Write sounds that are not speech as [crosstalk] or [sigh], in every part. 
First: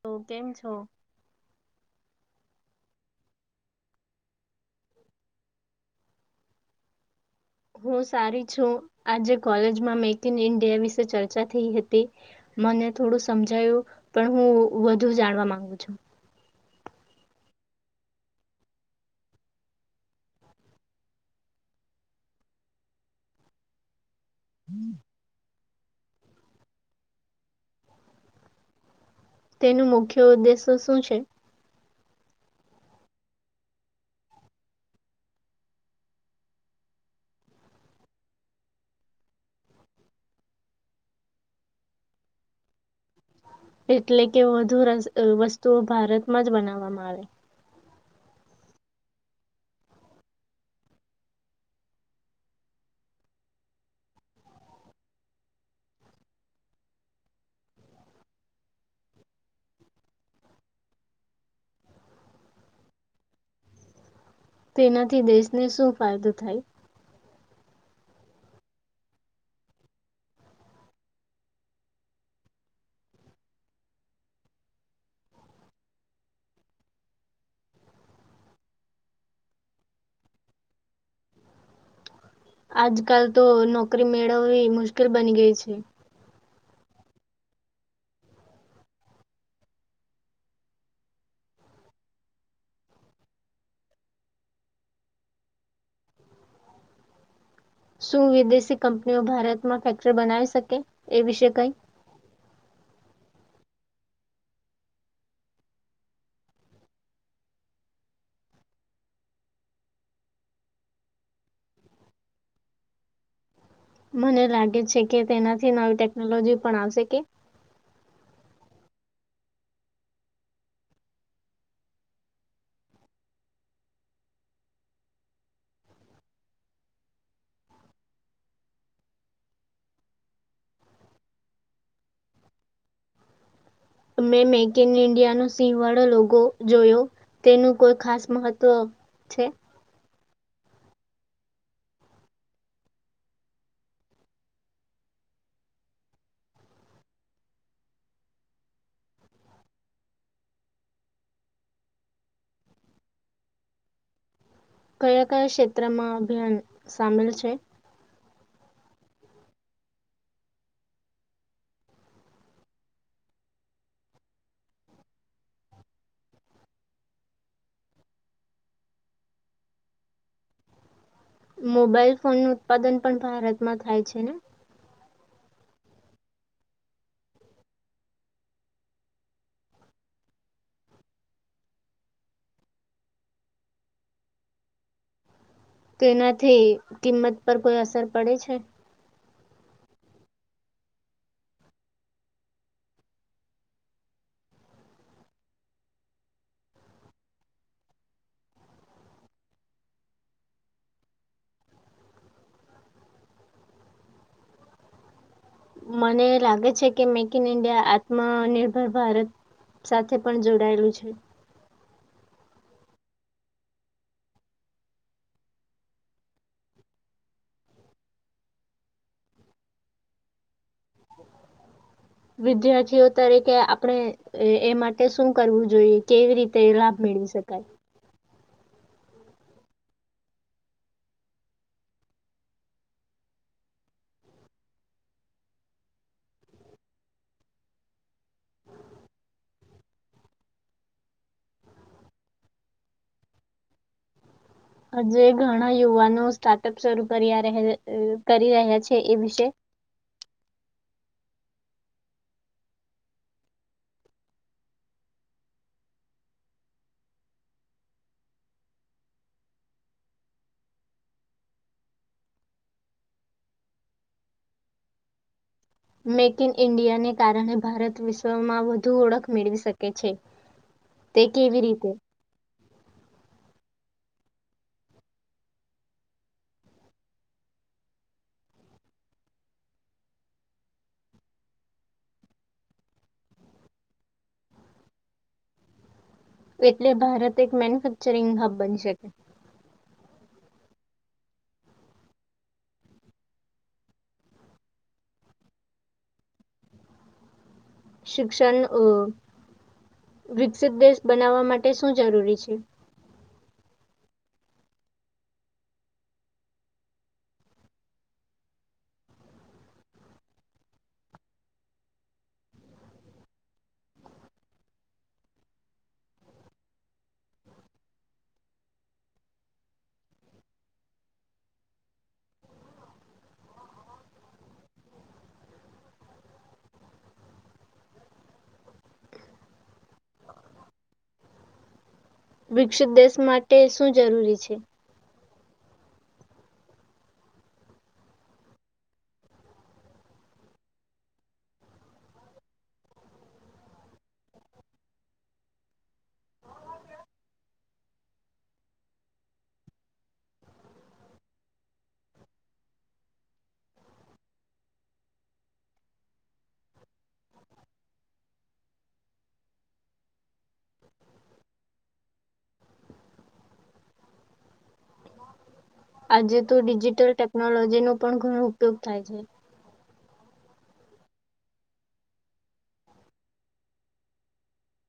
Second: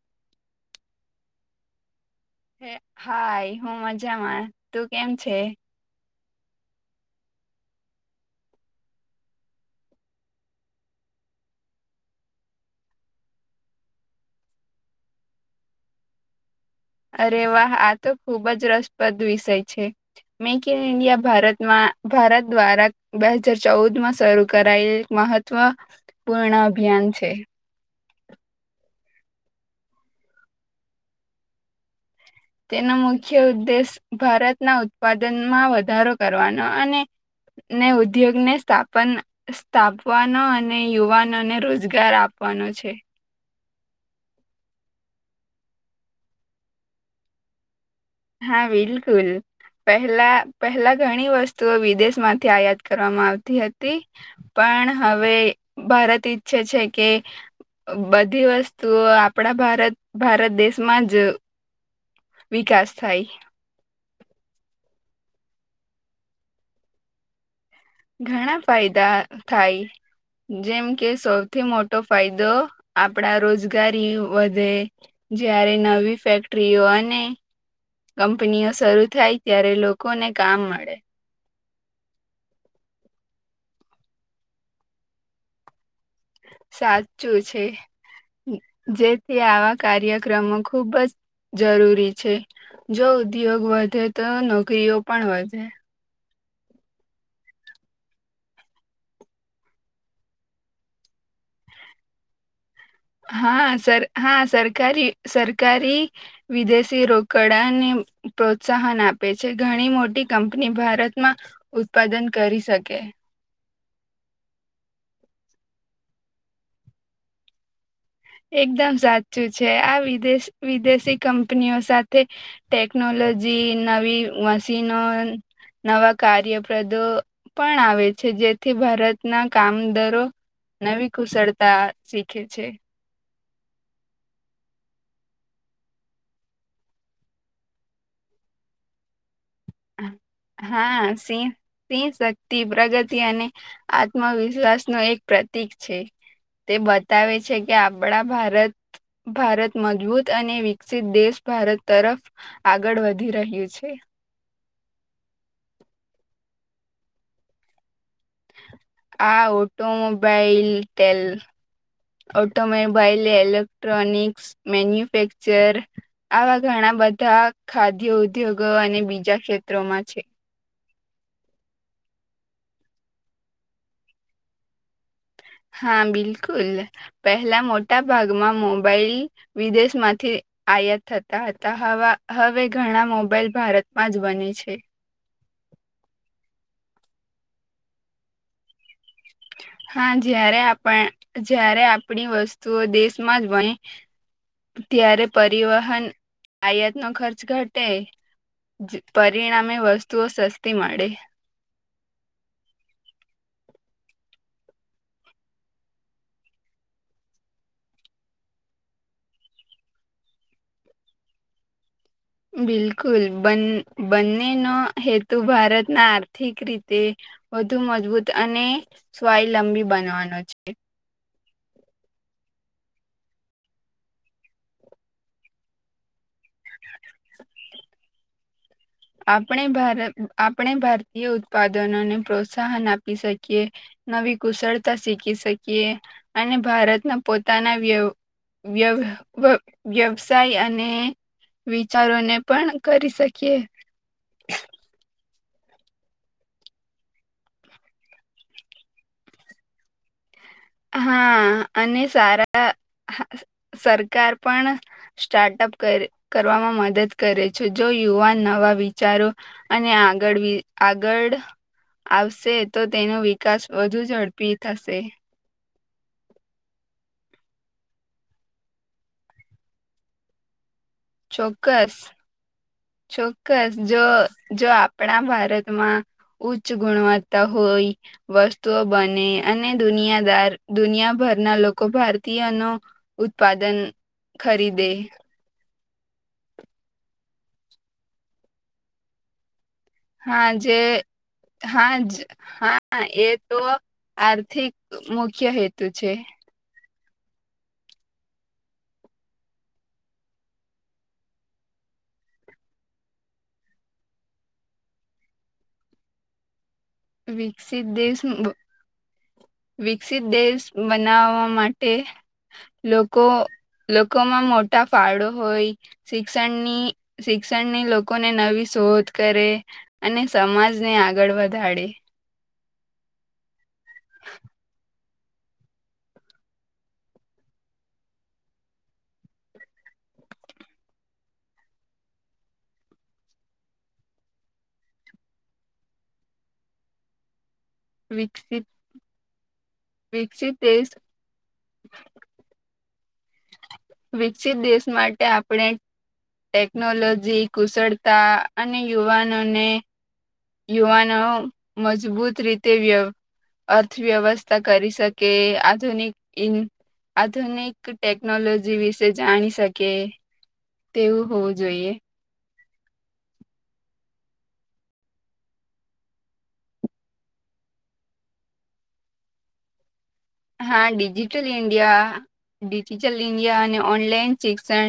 તો કેમ છો? હ હાઈ હું મજામાં, તું કેમ છે? હું સારી છું આજે કોલેજમાં મેક ઈન ઈન્ડિયા વિશે ચર્ચા થઈ હતી મને થોડું સમજાયું પણ હું વધુ જાણવા માંગુ છું. અરે વા આ તો ખુબ જ રસપ્રદ વિષય છે મેક ઇન ઇન્ડિયા ભારતમાં ભારત દ્વારા બે હજાર ચૌદ માં શરૂ કરાયલ મહત્વ પૂર્ણ અભિયાન છે. તેનું મુખ્ય ઉદ્દેશ્ય શું શું છે? તેનો મુખ્ય ઉદ્દેશ ભારતના ઉત્પાદનમાં વધારો કરવાનો અને ને ઉદ્યોગને સ્થાપન સ્થાપવાનો અને યુવાનોને રોજગાર આપવાનો છે. એટલે કે વધુ વસ્તુઓ ભારતમાં જ બનાવવામાં આવે. હા બિલકુલ પહેલા પહેલા ઘણી વસ્તુઓ વિદેશમાંથી આયાત કરવામાં આવતી હતી પણ હવે ભારત ઈચ્છે છે કે બધી વસ્તુઓ આપણા ભારત ભારત દેશમાં જ વિકાસ થાય. તેનાથી દેશને શું ફાયદો થાય. ઘણા ફાયદા થાય જેમ કે સૌથી મોટો ફાયદો આપણા રોજગારી વધે, જ્યારે નવી ફેક્ટરીઓ અને કંપનીઓ શરૂ થાય ત્યારે લોકોને કામ મળે. આજકાલ તો નોકરી મેળવવી મુશ્કેલ બની ગઈ છે. સાચું છે જેથી આવા કાર્યક્રમો ખુબ જ જરૂરી છે જો ઉદ્યોગ વધે તો નોકરીઓ પણ વધે. શું વિદેશી કંપનીઓ ભારતમાં ફેક્ટરી બનાવી શકે એ વિશે કઈ. હા સર હા સરકારી સરકારી વિદેશી રોકડાને પ્રોત્સાહન આપે છે ઘણી મોટી કંપની ભારતમાં ઉત્પાદન કરી શકે. મને લાગે છે કે તેનાથી નવી ટેકનોલોજી પણ આવશે કે. એકદમ સાચું છે આ વિદેશ વિદેશી કંપનીઓ સાથે ટેકનોલોજી, નવી મશીનો નવા કાર્યપ્રદો પણ આવે છે જેથી ભારતના કામદાર નવી કુશળતા શીખે છે. તમે મેક ઈન ઇન્ડિયા નો સિંહવાળો લોકો જોયો, તેનું કોઈ ખાસ મહત્વ છે? હા સિહ સિંહ શક્તિ પ્રગતિ અને આત્મવિશ્વાસ નું એક પ્રતીક છે તે બતાવે છે કે આપણા ભારત ભારત મજબૂત અને વિકસિત દેશ ભારત તરફ આગળ વધી રહ્યું છે. કયા કયા ક્ષેત્રમાં અભિયાન સામેલ છે? આ ઓટોમોબાઈલ તેલ ઓટોમોબાઈલ ઇલેક્ટ્રોનિક્ મેન્યુફેક્ચર આવા ઘણા બધા ખાદ્ય ઉદ્યોગો અને બીજા ક્ષેત્રોમાં છે. મોબાઈલ ફોન નું ઉત્પાદન પણ ભારતમાં થાય છે ને. હા બિલકુલ પહેલા મોટા ભાગમાં મોબાઈલ વિદેશ માંથી આયાત થતા હતા હવે ઘણા મોબાઈલ ભારતમાં જ બને છે. તો એનાથી કિંમત પર કોઈ અસર પડે છે. હા જ્યારે આપ જ્યારે આપણી વસ્તુઓ દેશમાં જ બય ત્યારે પરિવહન આયાતનો ખર્ચ ઘટે પરિણામે વસ્તુઓ સસ્તી મળે. મને લાગે છે કે મેક ઇન ઇન્ડિયા આત્મનિર્ભર ભારત સાથે પણ જોડાયેલું છે. બિલકુલ બ બંનેનો હેતુ ભારતના આર્થિક રીતે વધુ મજબૂત અને સ્વાવલંબી બનવાનો છે વિદ્યાર્થીઓ તરીકે આપણે એ માટે શું કરવું જોઈએ કેવી રીતે તે લાભ મેળવી શકાય આપણે ભારતીય ઉત્પાદનોને પ્રોત્સાહન આપી શકીએ નવી કુશળતા શીખી શકીએ અને ભારતના પોતાના વ્ય વ્ય વ્યવસાય અને વિચારોને પણ કરી શકીએ [inaudible] હજે ઘણા યુવાનો સ્ટાર્ટઅપ શરૂ કરી કરી રહ્યા છે એ વિશે હા અને સારા સરકાર પણ સ્ટાર્ટઅપ કરવામાં મદદ કરે છે જો યુવાન નવા વિચારો અને આગળ આગળ આવશે તો તેનો વિકાસ વધુ ઝડપી થશે મેક ઇન ઈન્ડિયાને કારણે ભારત વિશ્વમાં વધુ ઓળખ મેળવી શકે છે તે કેવી રીતે ચોક્કસ ચોક્કસ જો જો આપણા ભારતમાં ઉચ્ચ ગુણવત્તા હોય વસ્તુઓ બને અને દુનિયાદાર દુનિયાભરના લોકો ભારતીયનો ઉત્પાદન ખરીદે એટલે ભારત એક મેન્યુફેક્ચરિંગ હબ બની શકે હા જે હા જ હા એ તો આર્થિક મુખ્ય હેતુ છે શિક્ષણ વિકસિત દેશ બનાવવા માટે શું જરૂરી છે વિકસિત દેશ વિકસિત દેશ બનાવવા માટે લોકો લોકોમાં મોટા ફાળો હોય શિક્ષણની શિક્ષણની લોકોને નવી શોધ કરે અને સમાજને આગળ વધારેે વિકસિત દેશ માટે શું જરૂરી છે વિકસિત વિકસિત દેશ વિકસિત દેશ માટે આપણે ટેકનોલોજી કુશળતા અને યુવાનોને યુવાનો મજબૂત રીતે વ્ય અર્થવ્યવસ્થા કરી શકે આધુનિક આધુનિક ટેકનોલોજી વિશે જાણી શકે તેવું હોવું જોઈએ આજે તો ડિજિટલ ટેકનોલોજી નો પણ ઘણો ઉપયોગ થાય છે હા ડિજિટલ ઇન્ડિયા ડિજિટલ ઇન્ડિયા અને ઓનલાઈન શિક્ષણ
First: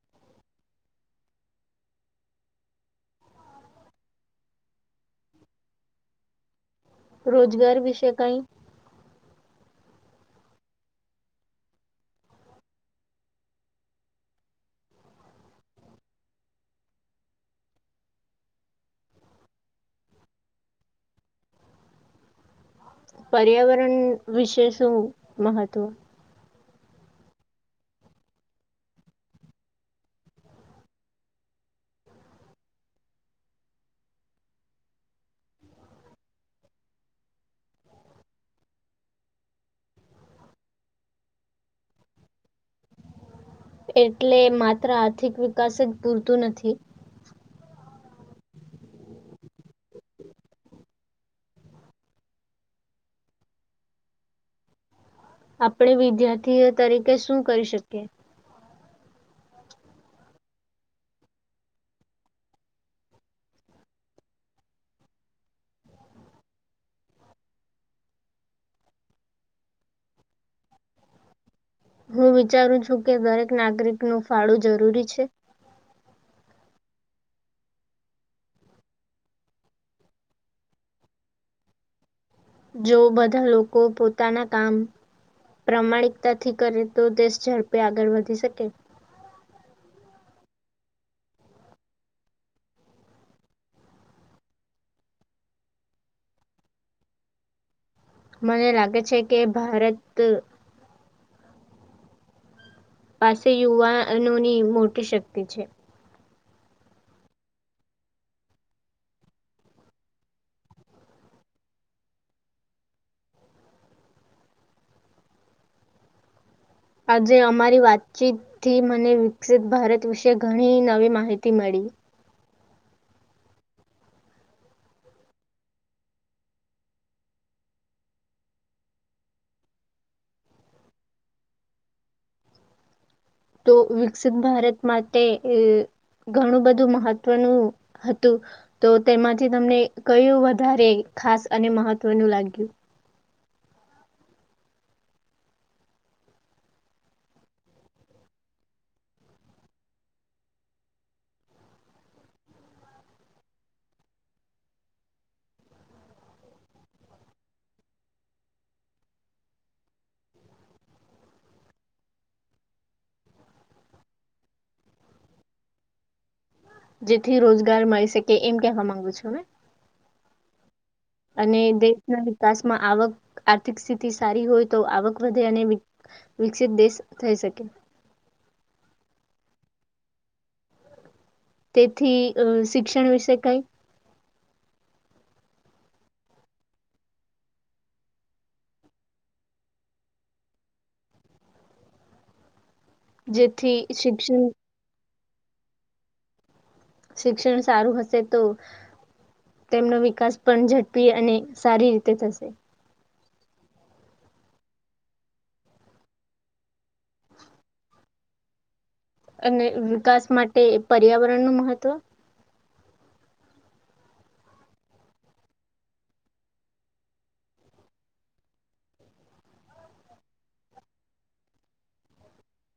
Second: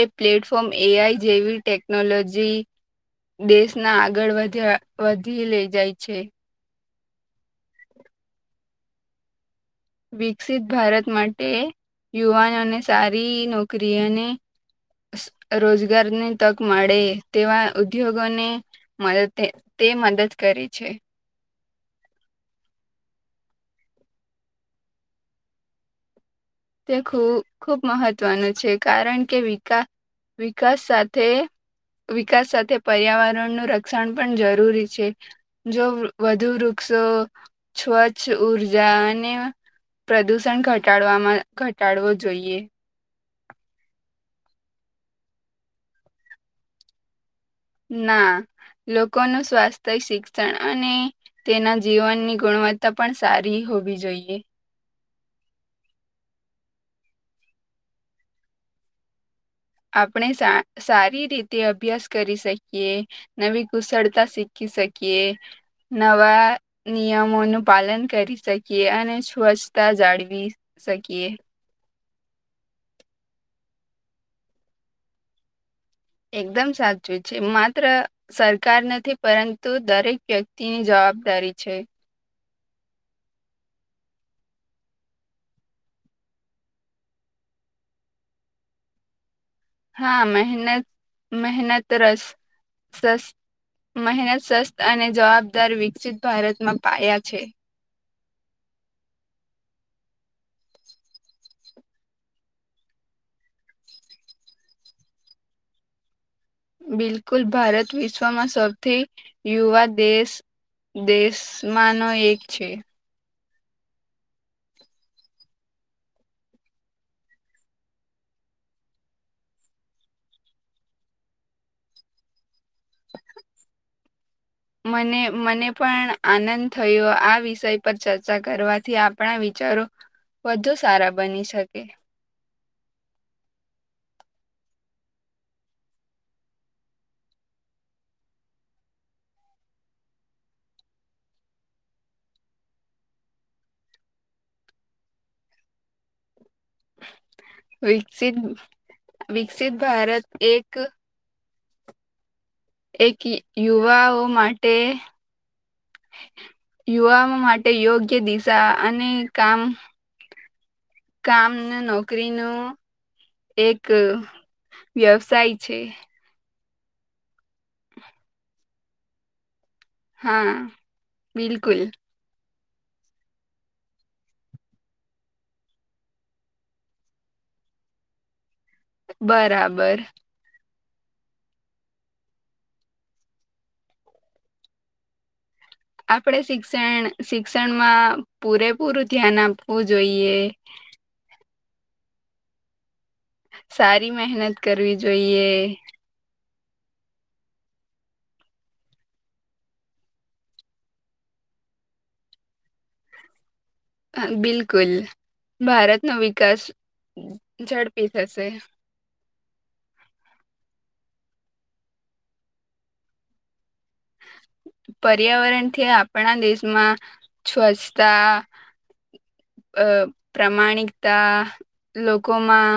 એ પ્લેટફોર્મ એઆઈ જેવી ટેકનોલોજી દેશના આગળ વધ્યા વધી લઈ જાય છે રોજગાર વિશેય કઈ વિકસિત ભારત માટે યુવાનોને સારી નોકરી અને રોજગારની તક મળે તેવા ઉદ્યોગોને તે મદદ કરે છે પર્યાવરણ વિશે શું મહત્વ તે ખૂબ મહત્વનું છે કારણ કે વિકાસ વિકાસ સાથે વિકાસ સાથે પર્યાવરણનું રક્ષણ પણ જરૂરી છે જો વધુ વૃક્ષો સ્વચ્છ ઉર્જા અને પ્રદુષણ ઘટાડવામાં ઘટાડવો જોઈએ એટલે માત્ર આર્થિક વિકાસ જ પૂરતું નથી ના લોકોનું સ્વાસ્થ્ય શિક્ષણ અને તેના જીવનની ગુણવત્તા પણ સારી હોવી જોઈએ આપણે વિદ્યાર્થીઓ તરીકે શું કરી શકીએ આપણે સારી રીતે અભ્યાસ કરી શકીએ નવી કુશળતા શીખી શકીએ નવા નિયમોનું પાલન કરી શકીએ અને સ્વચ્છતા જાળવી શકીએ હું વિચારું છું કે દરેક નાગરિક નું ફાળું જરૂરી છે એકદમ સાચું છે માત્ર સરકાર નથી પરંતુ દરેક વ્યક્તિની જવાબદારી છે જો બધા લોકો પોતાના કામ પ્રામાણિકતાથી કરે તો દેશ ઝડપે આગળ વધી શકે હા મહેનત મહેનતરસ મહેનત સસ્ત અને જવાબદાર વિકસિત ભારતમાં પાયા છે મને લાગે છે કે ભારત પાસે યુવાનોની મોટી શક્તિ છે બિલકુલ ભારત વિશ્વમાં સૌથી યુવા દેશ દેશમાંનો એક છે આજે અમારી વાતચીત થી મને વિકસિત ભારત વિશે ઘણી નવી માહિતી મળી મને મને પણ આનંદ થયો આ વિષય પર ચર્ચા કરવાથી આપણા વિચારો વધુ સારા બની શકે તો વિકસિત ભારત માટે ઘણું બધું મહત્વનું હતું તો તેમાંથી તમને કયું વધારે ખાસ અને મહત્વનું લાગ્યું વિકસિત વિકસિત ભારત એક એક યુવાઓ માટે યુવાઓ માટે યોગ્ય દિશા અને કામ કામ નોકરીનો એક વ્યવસાય છે જેથી રોજગાર મળી શકે એમ કેવા માંગુ છું મે હા અને બિલકુલ દેશના વિકાસમાં આવક આર્થિકસ્થિતિ સારી હોય તો આવક વધે અને વિકસિત દેશ થઈ શકે બરાબર તેથી અ શિક્ષણ વિશે કાંઈ આપણેે શિક્ષણ શિક્ષણમાં પૂરેપૂરું ધ્યાન આપવું જોઈએ. જેથી સારી શિક્ષણ મહેનત કરવી જો જોઈએ. શિક્ષણ સારું હશે તો તેમનો વિકાસ પણ ઝડપી અને સારી રીતે થશે. હહ બિલકુલ ભારતનો વિકાસ ઝડપી થશે. અને વિકાસ માટે પર્યાવરણનું મહત્વ પર્યાવરણથી આપણા દેશમાં સ્વચ્છતા અ પ્રામાણિકતા લોકોમાં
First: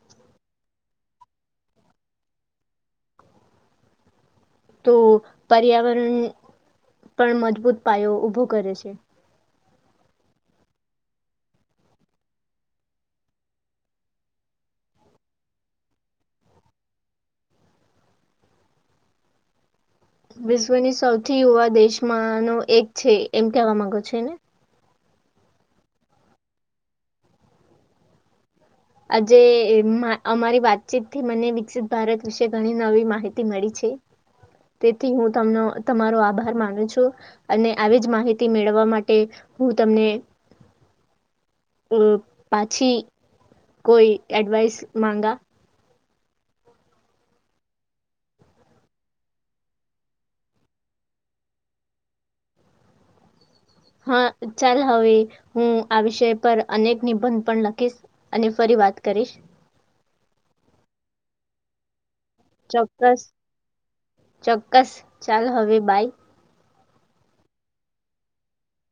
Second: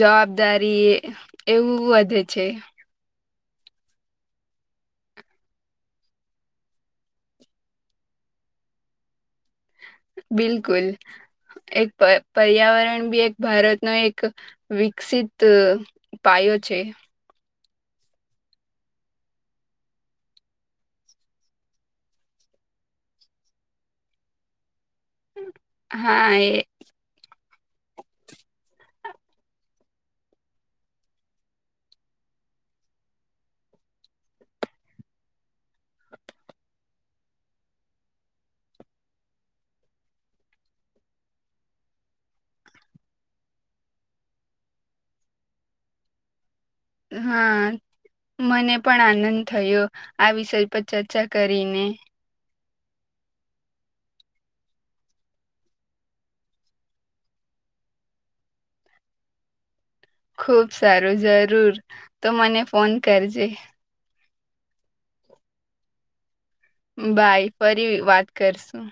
જવાબદારી એવું વધે છે. તો પર્યાવરણ પણ મજબૂત પાયો ઉભો કરે છે. બિલકુલ એક પ પર્યાવરણ બી એક ભારતનો એક વિકસિત પાયો છે. વિશ્વની સૌથી યુવા દેશમાંનો એક છે એમ કેવા માંગો છો ને? હા એ આજે એ અમારી વાતચીતથી મને વિકસિત ભારત વિશે ઘણી નવી માહિતી મળી છે. તેથી હું તમને તમારો આભાર માનું છું. અને આવી જ માહિતી મેળવવા માટે હું તમને અ પાછી કોઈ એડવાઈસ માંગા હા મને પણ આનંદ થયો. આ વિષય પર ચર્ચા કરીને. હહ ચાલ હવે હું આ વિષય પર અનેક નિબંધ પણ લખીશ. અને ફરી વાત કરીશ. ખુબ સારું જરૂર. તો મને ફોન ચોક્કસ કરજે. ચોક્કસ ચાલ હવે બાય. બાય ફરી વાત કરશું.